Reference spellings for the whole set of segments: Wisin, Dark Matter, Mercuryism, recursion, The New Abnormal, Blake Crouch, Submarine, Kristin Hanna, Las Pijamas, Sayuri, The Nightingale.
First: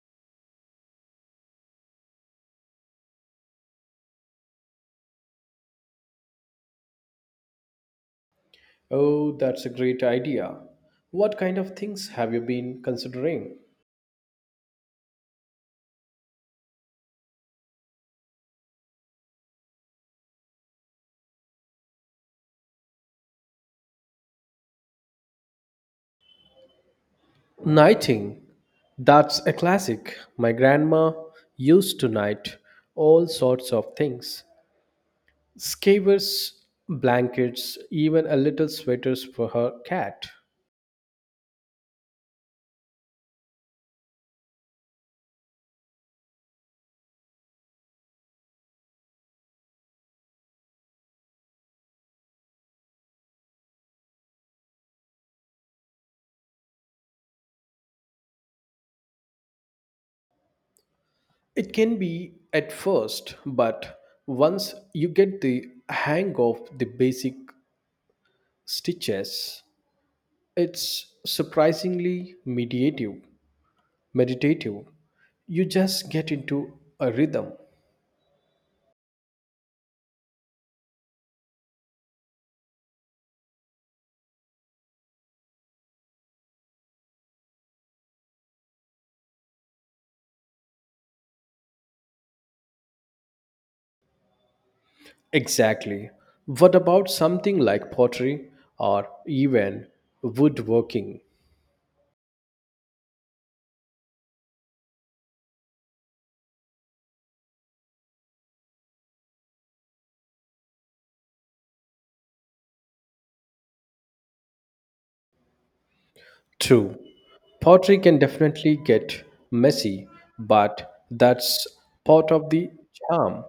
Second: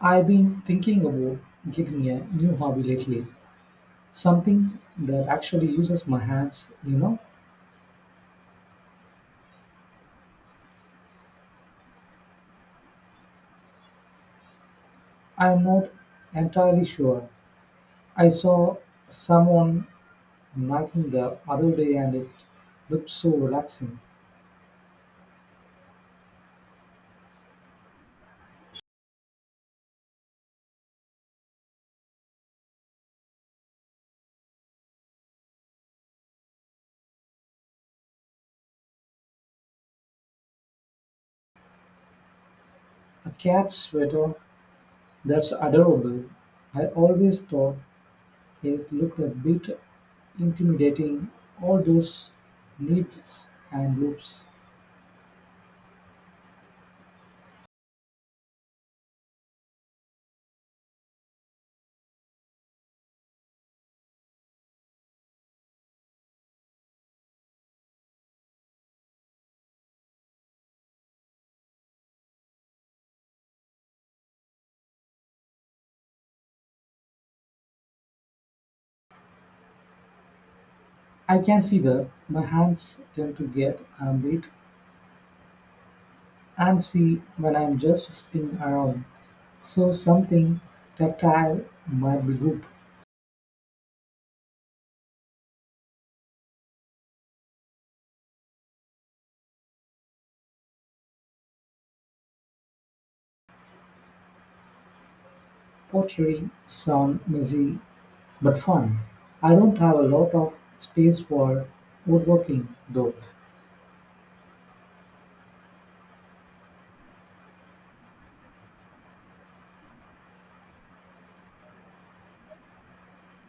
I've been thinking about getting a new hobby lately, something that actually uses my hands, you know. Oh, that's a great idea. What kind of things have you been considering? I'm not entirely sure. I saw someone knitting the other day and it looked so relaxing. Knighting. That's a classic. My grandma used to knight all sorts of things scarves, blankets, even a little sweaters for her cat. A cat sweater, that's adorable. I always thought it looked a bit intimidating, all those needles and loops. It can be at first, but once you get the hang of the basic stitches, it's surprisingly meditative. You just get into a rhythm. I can see that my hands tend to get a bit and see when I'm just sitting around. So something tactile might be good. Exactly. What about something like pottery or even woodworking? Pottery sound messy but fun. I don't have a lot of space for woodworking though. True. Pottery can definitely get messy, but that's part of the charm.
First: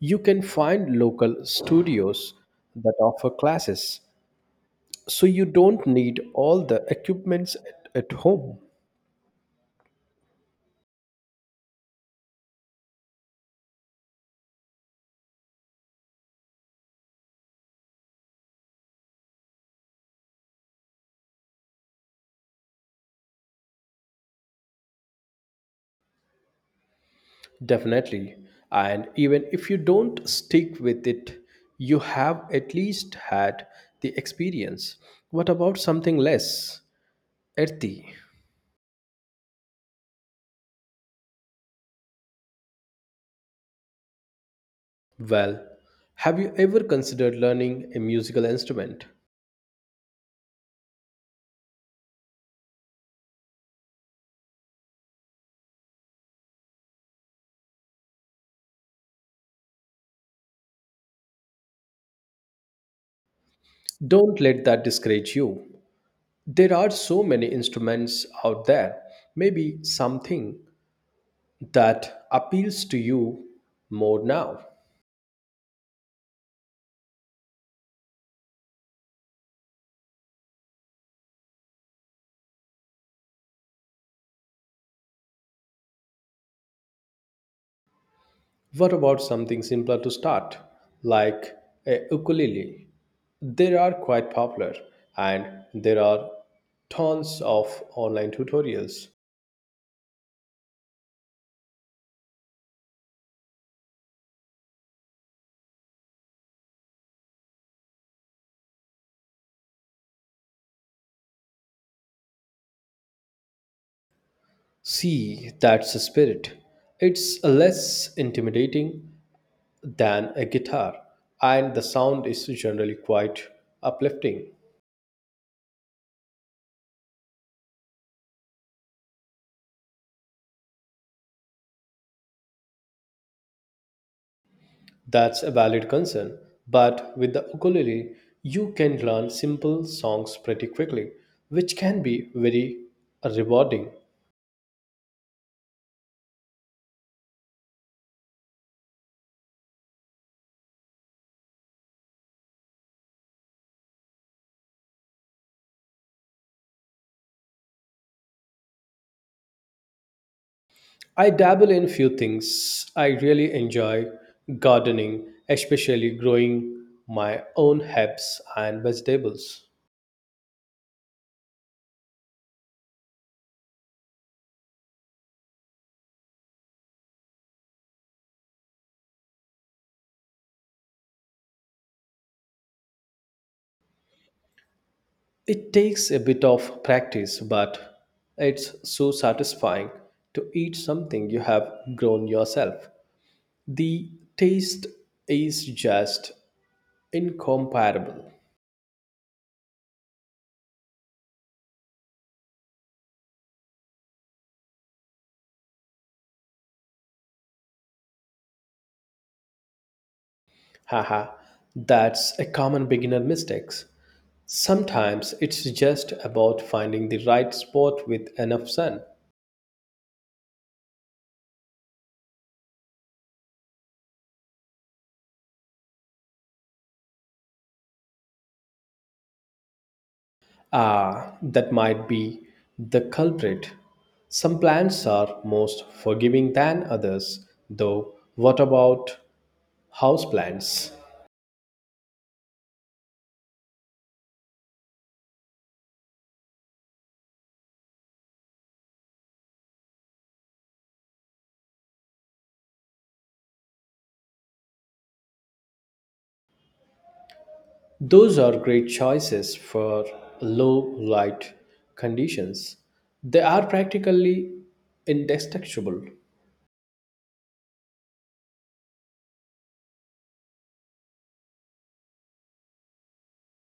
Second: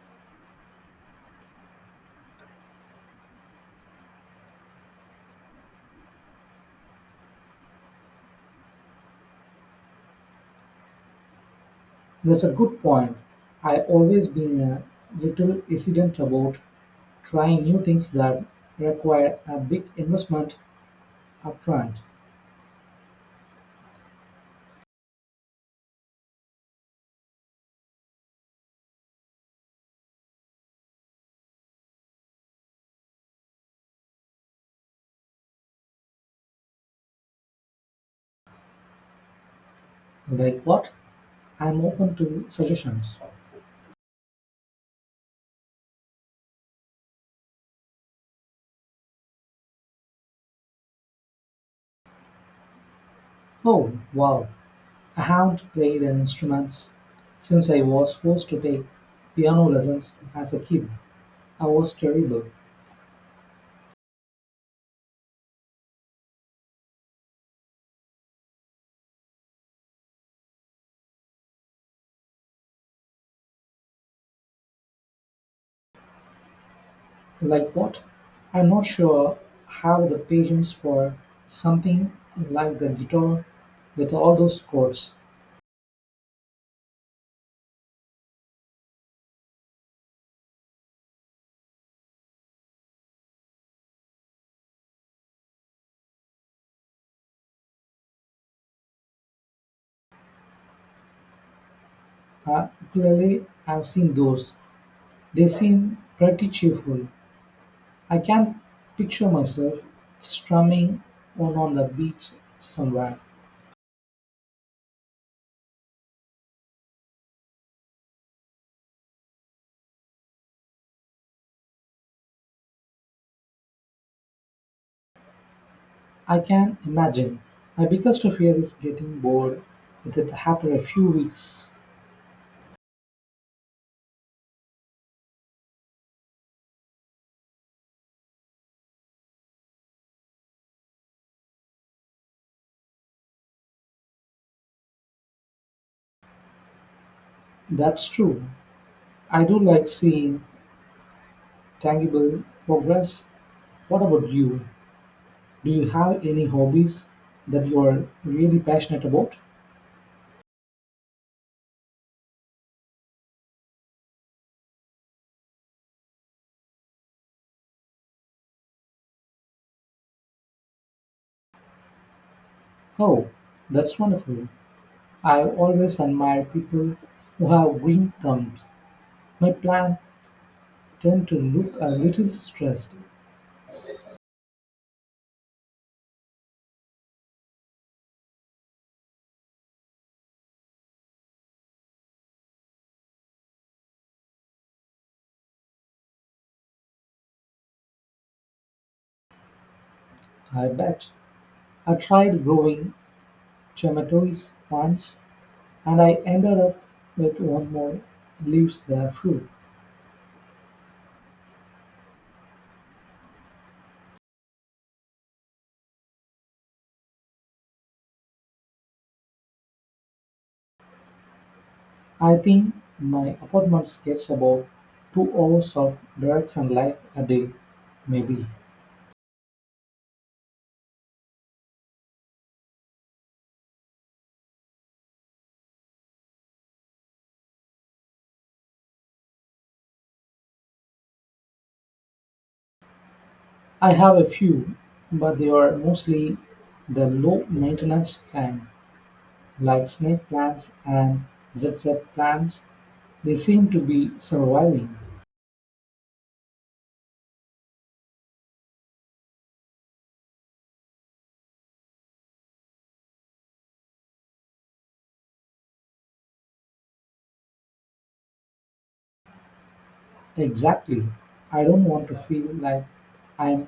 You can find local studios that offer classes, so you don't need all the equipments at home. That's a good point. I always been a little hesitant about trying new things that require a big investment upfront. Definitely. And even if you don't stick with it, you have at least had the experience. What about something less earthy? Like what? I'm open to suggestions. Well, have you ever considered learning a musical instrument? Oh wow, I haven't played an instrument since I was forced to take piano lessons as a kid. I was terrible. Don't let that discourage you. There are so many instruments out there. Maybe something that appeals to you more now. Like what? I'm not sure I have the patience for something like the guitar with all those chords. What about something simpler to start, like a ukulele? They are quite popular, and there are tons of online tutorials. Uh, Ukulele, I've seen those. They seem pretty cheerful. I can picture myself strumming one on the beach somewhere. See, that's the spirit. It's less intimidating than a guitar, and the sound is generally quite uplifting. I can imagine. My biggest fear is getting bored with it after a few weeks. That's a valid concern, but with the ukulele, you can learn simple songs pretty quickly, which can be very rewarding. That's true. I do like seeing tangible progress. What about you? Do you have any hobbies that you are really passionate about? I dabble in few things. I really enjoy gardening, especially growing my own herbs and vegetables. Oh, that's wonderful. I always admire people who have green thumbs. My plants tend to look a little stressed. It takes a bit of practice, but it's so satisfying to eat something you have grown yourself. The taste is just incomparable. I bet. I tried growing tomatoes once and I ended up with one more leaves there too. Haha, that's a common beginner mistake. Sometimes it's just about finding the right spot with enough sun. I think my apartment gets about 2 hours of direct sunlight a day, maybe. Ah, that might be the culprit. Some plants are most forgiving than others, though. What about houseplants? I have a few, but they are mostly the low maintenance kind, like snake plants and zigzag plants. They seem to be surviving. Those are great choices for low light conditions. They are practically indestructible. Exactly. I don't want to feel like I'm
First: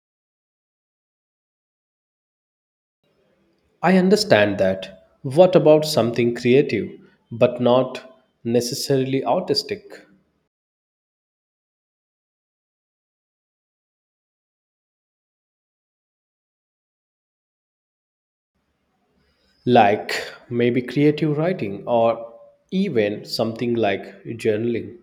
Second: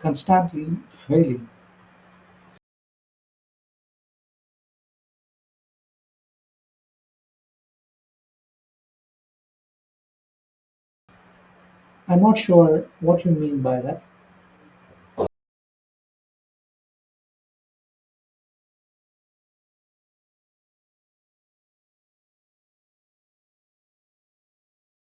constantly failing. I understand that. What about something creative, but not necessarily artistic? I'm not sure what you mean by that. Like maybe creative writing or even something like journaling.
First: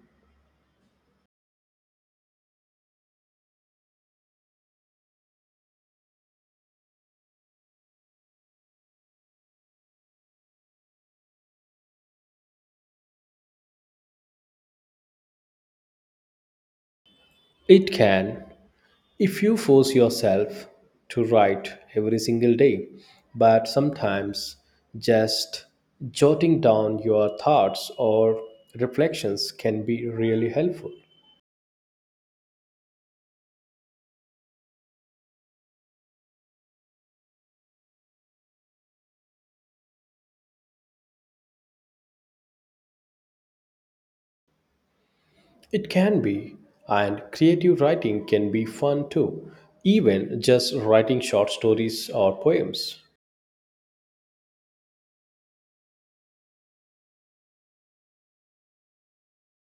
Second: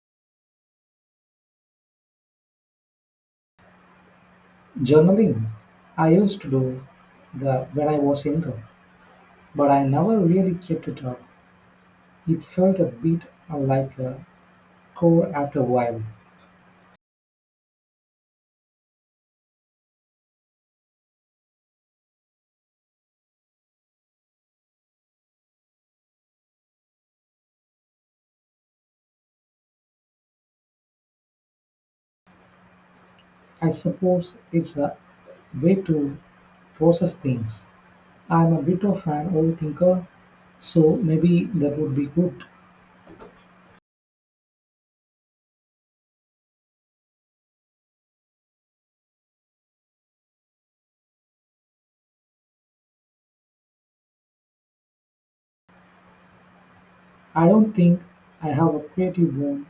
Journaling. I used to do that when I was younger, but I never really kept it up. It felt a bit like a chore after a while. It can, if you force yourself to write every single day, but sometimes just jotting down your thoughts or reflections can be really helpful. I suppose it's a way to process things. I'm a bit of an overthinker, so maybe that would be good. It can be, and creative writing can be fun too, even just writing short stories or poems. I don't think I have a creative bone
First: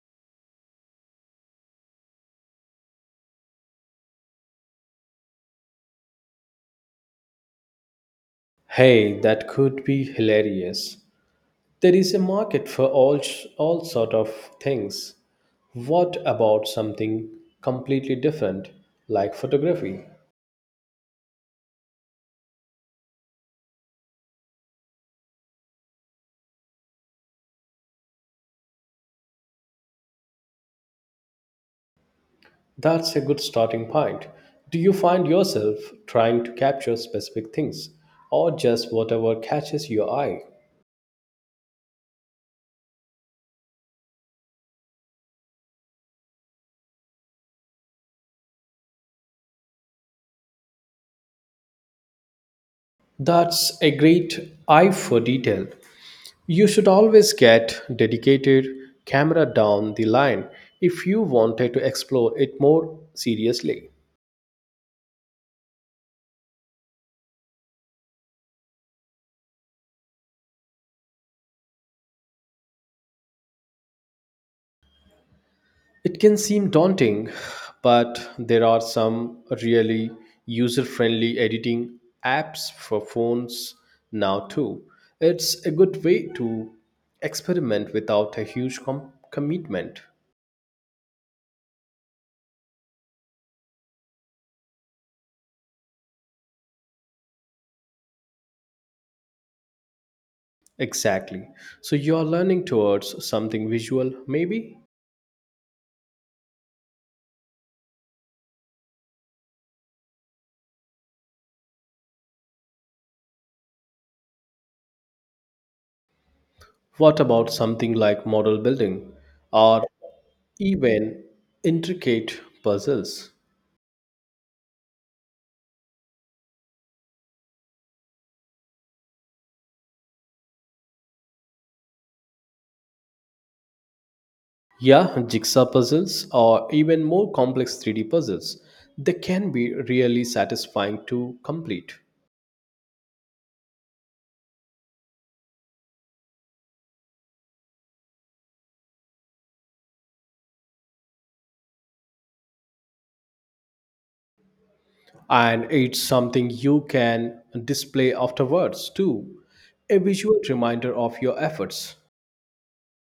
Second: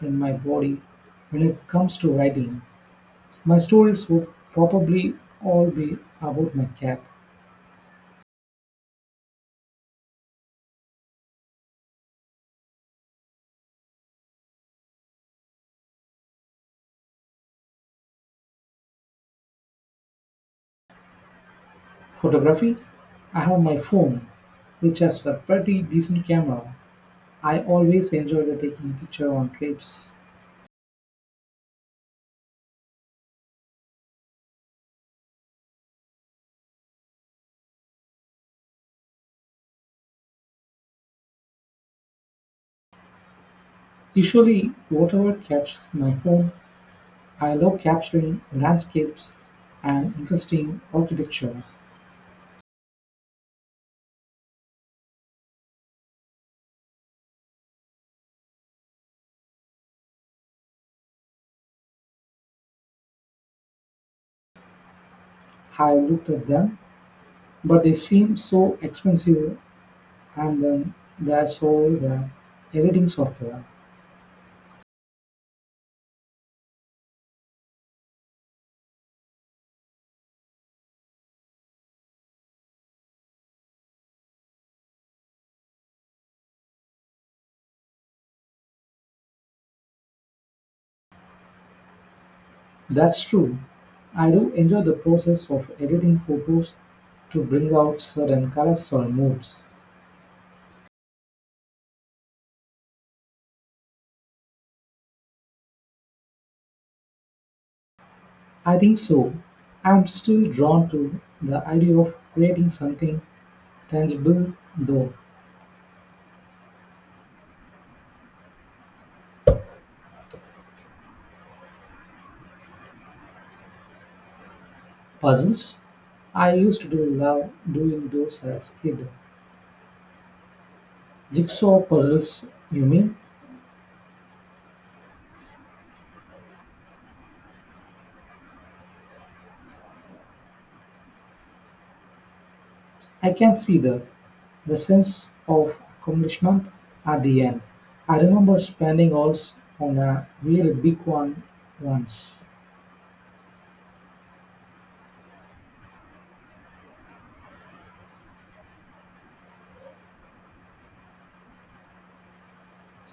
in my body when it comes to writing. My stories would probably all be about my cat. Hey, that could be hilarious. There is a market for all sort of things. What about something completely different like photography? Photography? I have my phone, which has a pretty decent camera. I always enjoy the taking picture on trips. That's a good starting point. Do you find yourself trying to capture specific things or just whatever catches your eye? Usually, whatever catches my phone, I love capturing landscapes and interesting architecture. That's a great eye for detail. You should always get dedicated camera down the line if you wanted to explore it more seriously. I looked at them, but they seem so expensive, and then there's all the editing software. It can seem daunting, but there are some really user friendly editing apps for phones now, too. It's a good way to experiment without a huge commitment. That's true. I do enjoy the process of editing photos to bring out certain colors or moods. Exactly. So you're learning towards something visual, maybe? I think so. I'm still drawn to the idea of creating something tangible, though. What about something like model building or even intricate puzzles? Puzzles? I used to do love doing those as a kid. Jigsaw puzzles, you mean? Yeah, jigsaw puzzles or even more complex 3D puzzles, they can be really satisfying to complete. I can see the sense of accomplishment at the end. I remember spending hours on a really big one once. And it's something you can display afterwards too, a visual reminder of your efforts.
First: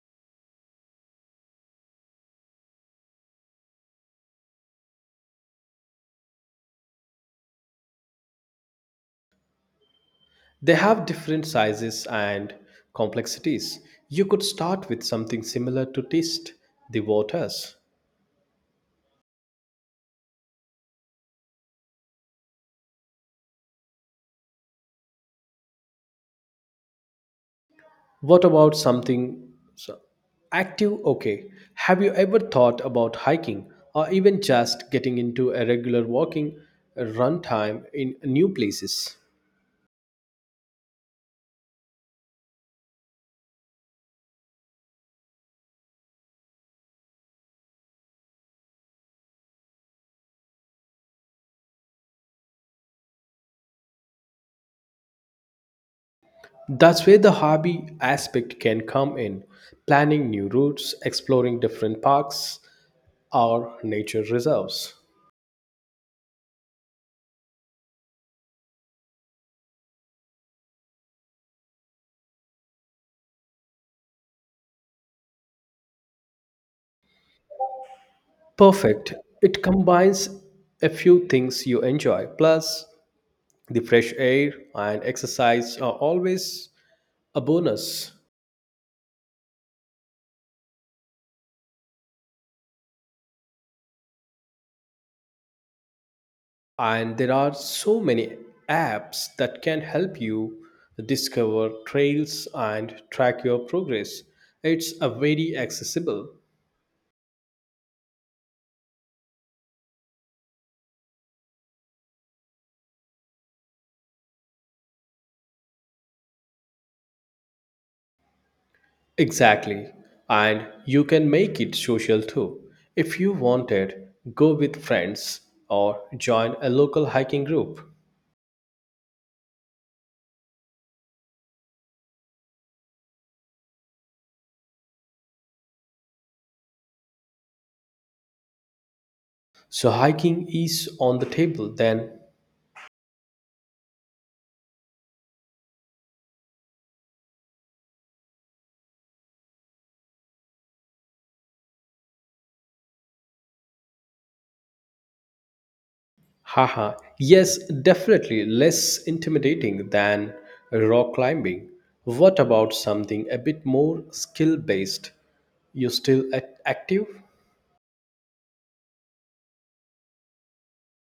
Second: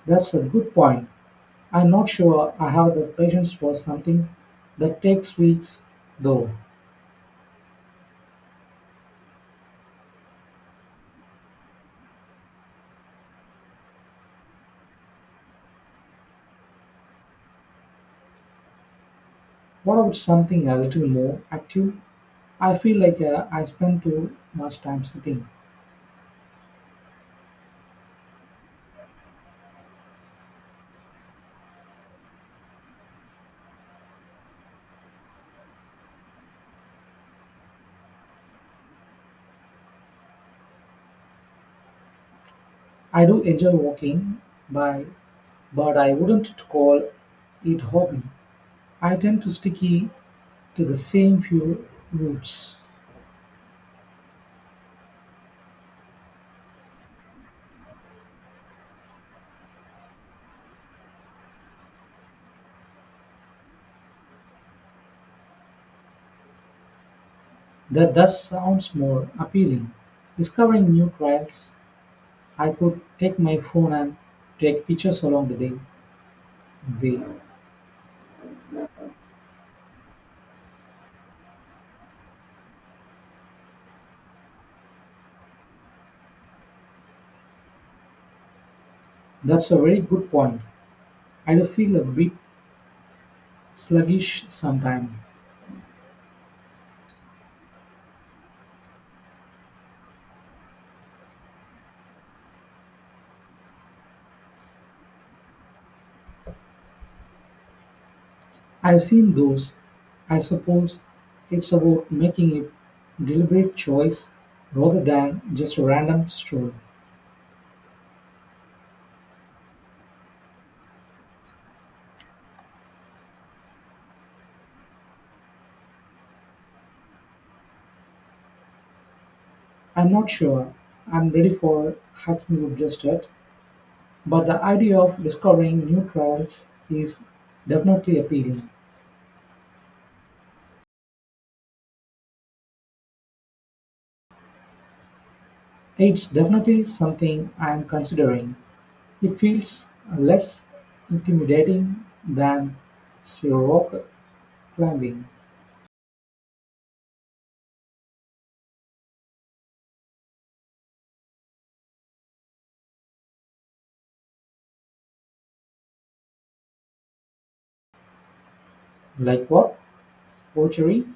That's a good point. I'm not sure I have the patience for something that takes weeks, though. They have different sizes and complexities. You could start with something similar to test the waters. What about something a little more active? I feel like I spend too much time sitting. What about something so- active? Okay. Have you ever thought about hiking or even just getting into a regular walking run time in new places? I do enjoy walking, by, but I wouldn't call it hobby. I tend to sticky to the same few routes. That's where the hobby aspect can come in. Planning new routes, exploring different parks or nature reserves. That does sounds more appealing. Discovering new trails, I could take my phone and take pictures along the day way. Perfect. It combines a few things you enjoy. Plus, the fresh air and exercise are always a bonus. That's a very good point. I do feel a bit sluggish sometimes. And there are so many apps that can help you discover trails and track your progress, it's a very accessible. I've seen those. I suppose it's about making a deliberate choice rather than just a random stroll. Exactly, and you can make it social too if you wanted go with friends or join a local hiking group. I'm not sure I'm ready for hiking group just yet, but the idea of discovering new trails is definitely appealing. So hiking is on the table then. It's definitely something I'm considering. It feels less intimidating than, say, rock climbing. Haha, yes, definitely less intimidating than rock climbing. What about something a bit more skill based? You still active? Like what? Poetry?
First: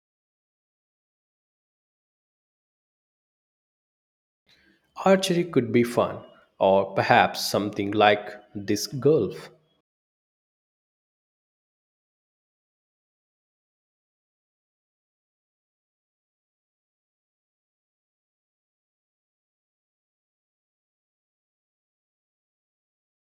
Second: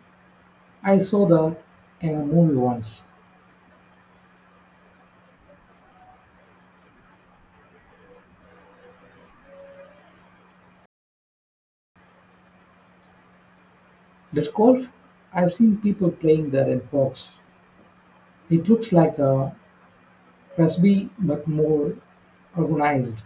I saw that in a movie once. Archery could be fun, or perhaps something like disc golf. Disc golf, I've seen people playing that in parks. It looks like a Frisbee but more organized.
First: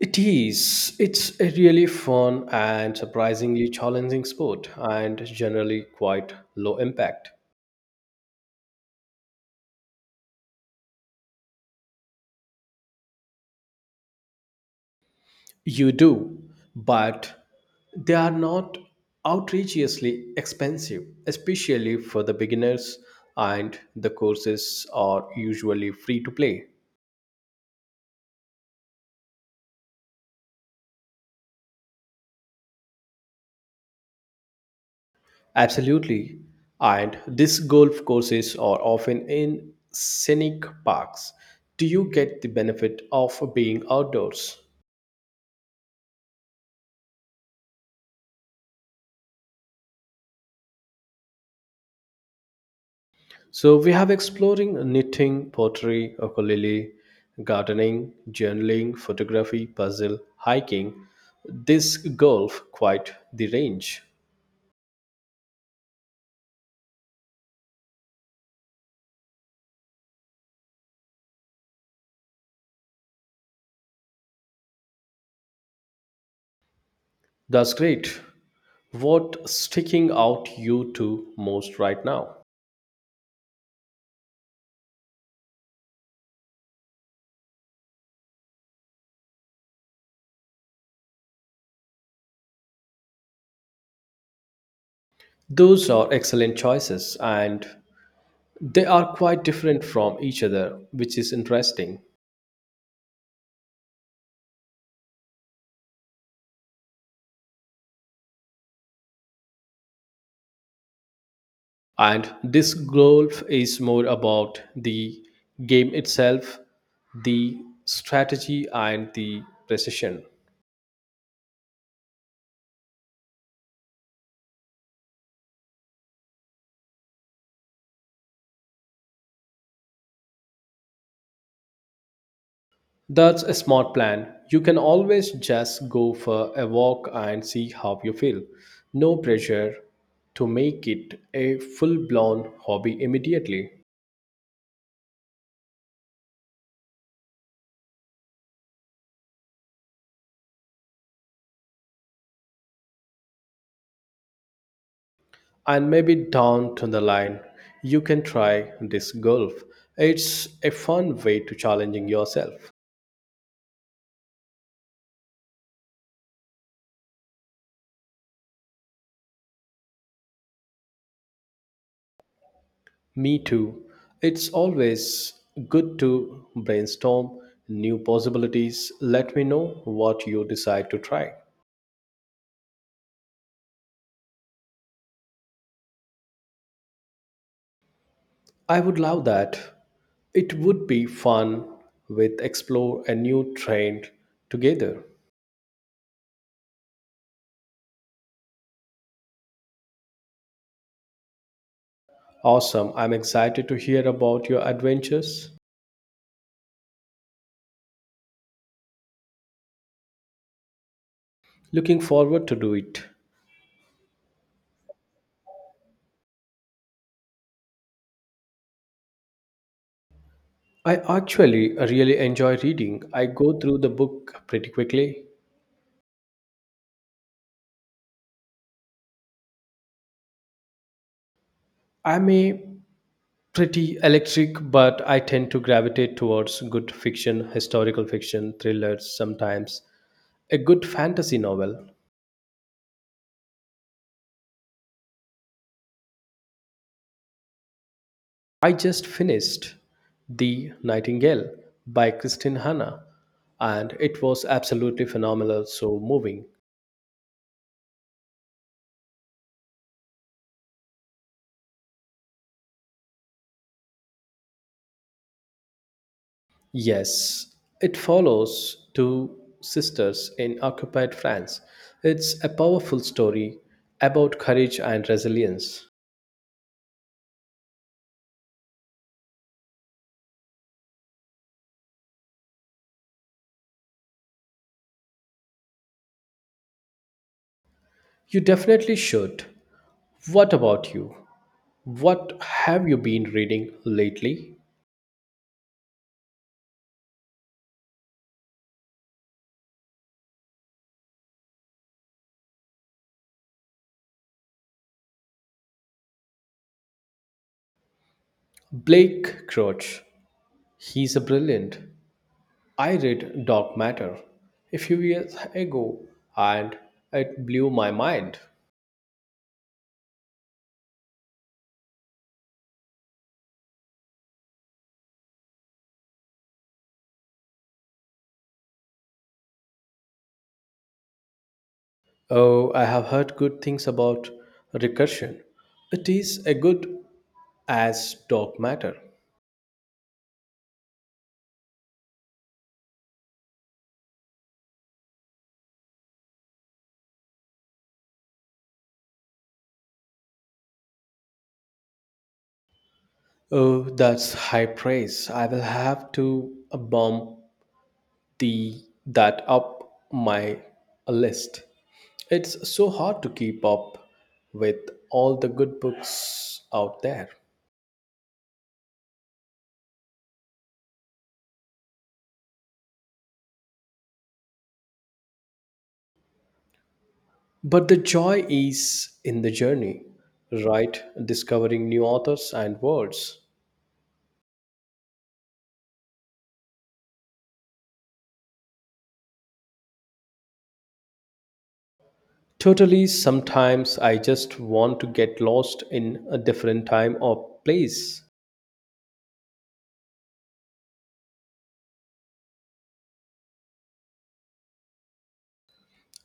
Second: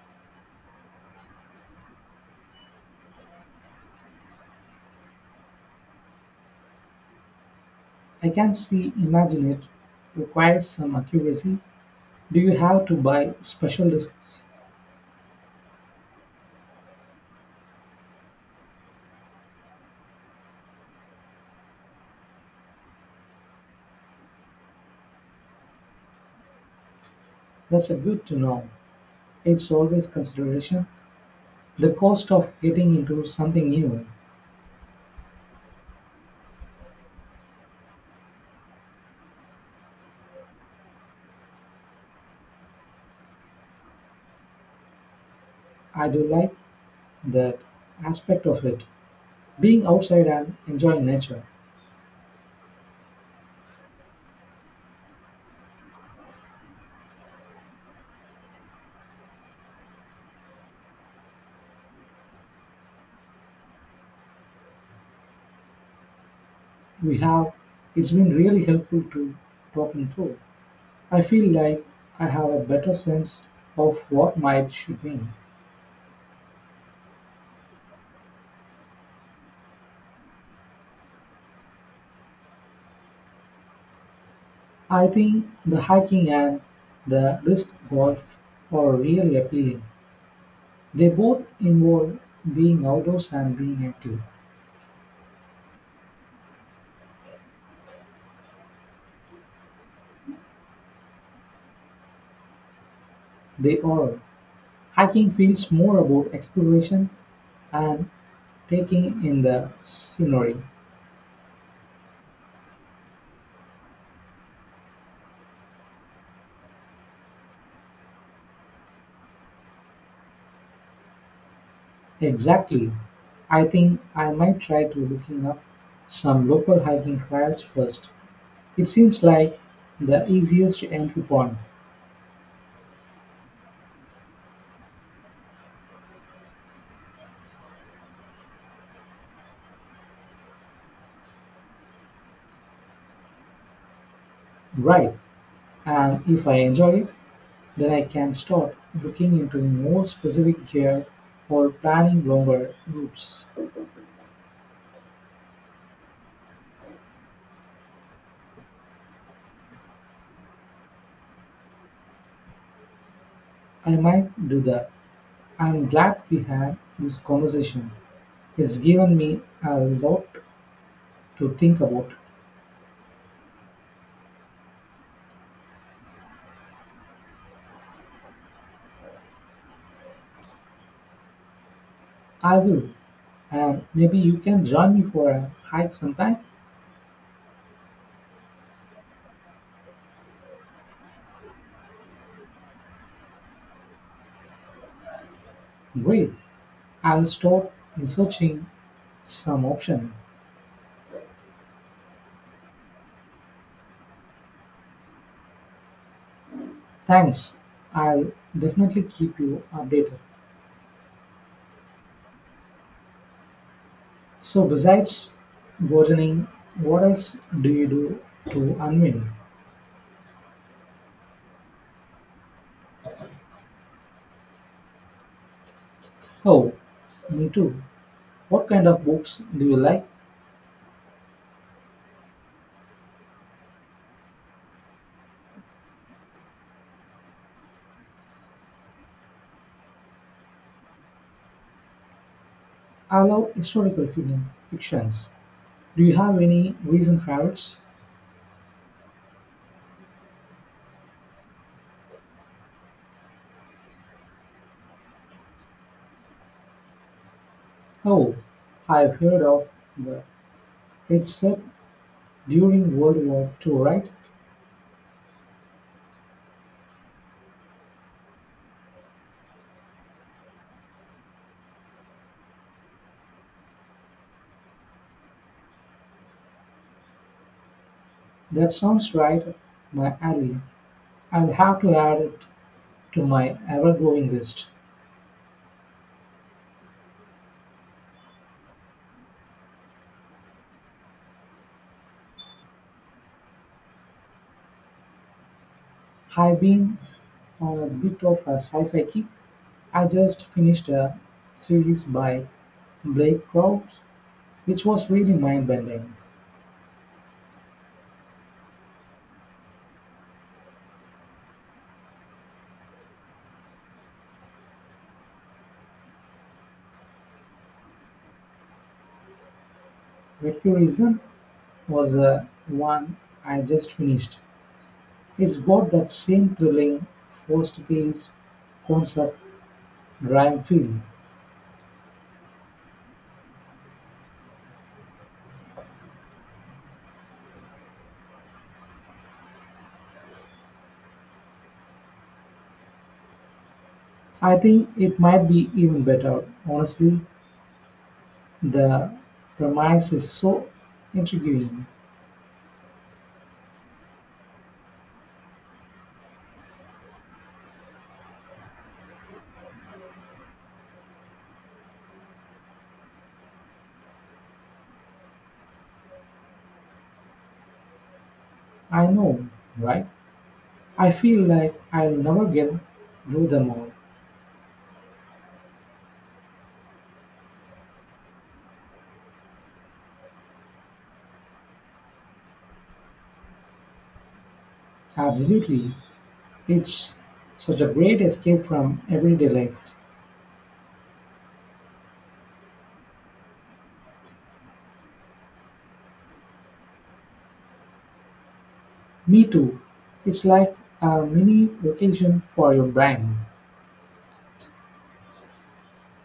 It is. It's a really fun and surprisingly challenging sport, and generally quite low impact. I can see imagine it requires some accuracy. Do you have to buy special discs? You do, but they are not outrageously expensive, especially for the beginners, and the courses are usually free to play. That's a good to know. It's always consideration. The cost of getting into something new. Absolutely. And these golf courses are often in scenic parks. Do you get the benefit of being outdoors? I do like that aspect of it. Being outside and enjoying nature. So we have exploring knitting, pottery, ukulele, gardening, journaling, photography, puzzle, hiking, disc golf, quite the range. We have It's been really helpful to talking through. I feel like I have a better sense of what might should win. That's great. What sticking out you to most right now? I think the hiking and the disc golf are really appealing. They both involve being outdoors and being active. Those are excellent choices and they are quite different from each other, which is interesting. They are. Hiking feels more about exploration and taking in the scenery. And this golf is more about the game itself, the strategy, and the precision. Exactly. I think I might try to looking up some local hiking trails first. It seems like the easiest entry point. That's a smart plan. You can always just go for a walk and see how you feel. No pressure to make it a full blown hobby immediately. Right. And if I enjoy it, then I can start looking into more specific gear or planning longer routes. And maybe down to the line, you can try this golf. It's a fun way to challenging yourself. I might do that. I'm glad we had this conversation. It's given me a lot to think about. Me too. It's always good to brainstorm new possibilities. Let me know what you decide to try. I will. And maybe you can join me for a hike sometime? I would love that. It would be fun with explore a new trend together. Great. I'll start researching some option. Awesome. I'm excited to hear about your adventures. Thanks. I'll definitely keep you updated. Looking forward to do it. So besides gardening, what else do you do to unwind? I actually really enjoy reading. I go through the book pretty quickly. Oh, me too. What kind of books do you like? I may pretty electric, but I tend to gravitate towards good fiction, historical fiction, thrillers, sometimes a good fantasy novel. I love historical fiction, fictions. Do you have any recent favorites? I just finished The Nightingale by Kristin Hanna, and it was absolutely phenomenal, so moving. Oh, I've heard of the. It's set during World War Two, right? Yes, it follows two sisters in occupied France. It's a powerful story about courage and resilience. That sounds right up my alley. I'll have to add it to my ever-growing list. You definitely should. What about you? What have you been reading lately? I've been on a bit of a sci-fi kick. I just finished a series by Blake Crouch, which was really mind-bending. Blake Crouch. He's a brilliant. I read Dark Matter a few years ago and it blew my mind. "Mercuryism" was the one I just finished; it's got that same thrilling, force-based, concept driven feel. Oh, I have heard good things about recursion. It is a good as dark matter. I think it might be even better, honestly. The premise is so intriguing. Oh, that's high praise. I will have to bump the that up my list. It's so hard to keep up with all the good books out there. I know, right? I feel like I'll never get through them all. But the joy is in the journey, right? Discovering new authors and words. Absolutely. It's such a great escape from everyday life. Totally, sometimes I just want to get lost in a different time or place. Me too. It's like a mini vacation for your brain.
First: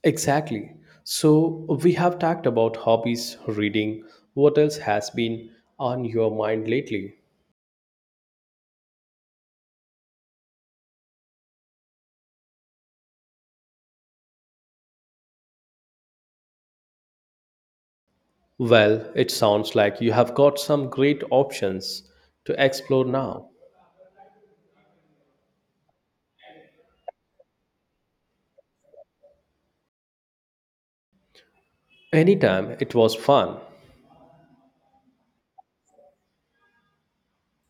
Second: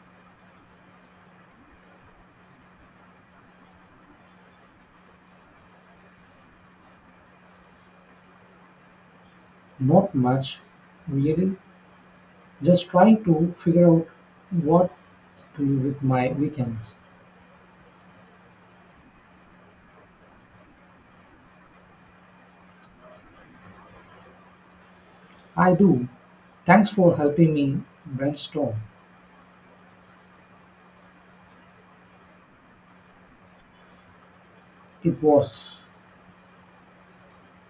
Exactly. So, we have talked about hobbies, reading. What else has been on your mind lately? Not much, really. Just trying to figure out what to do with my weekends. Well, it sounds like you have got some great options to explore now. I do. Thanks for helping me brainstorm. Anytime. It was fun. It was.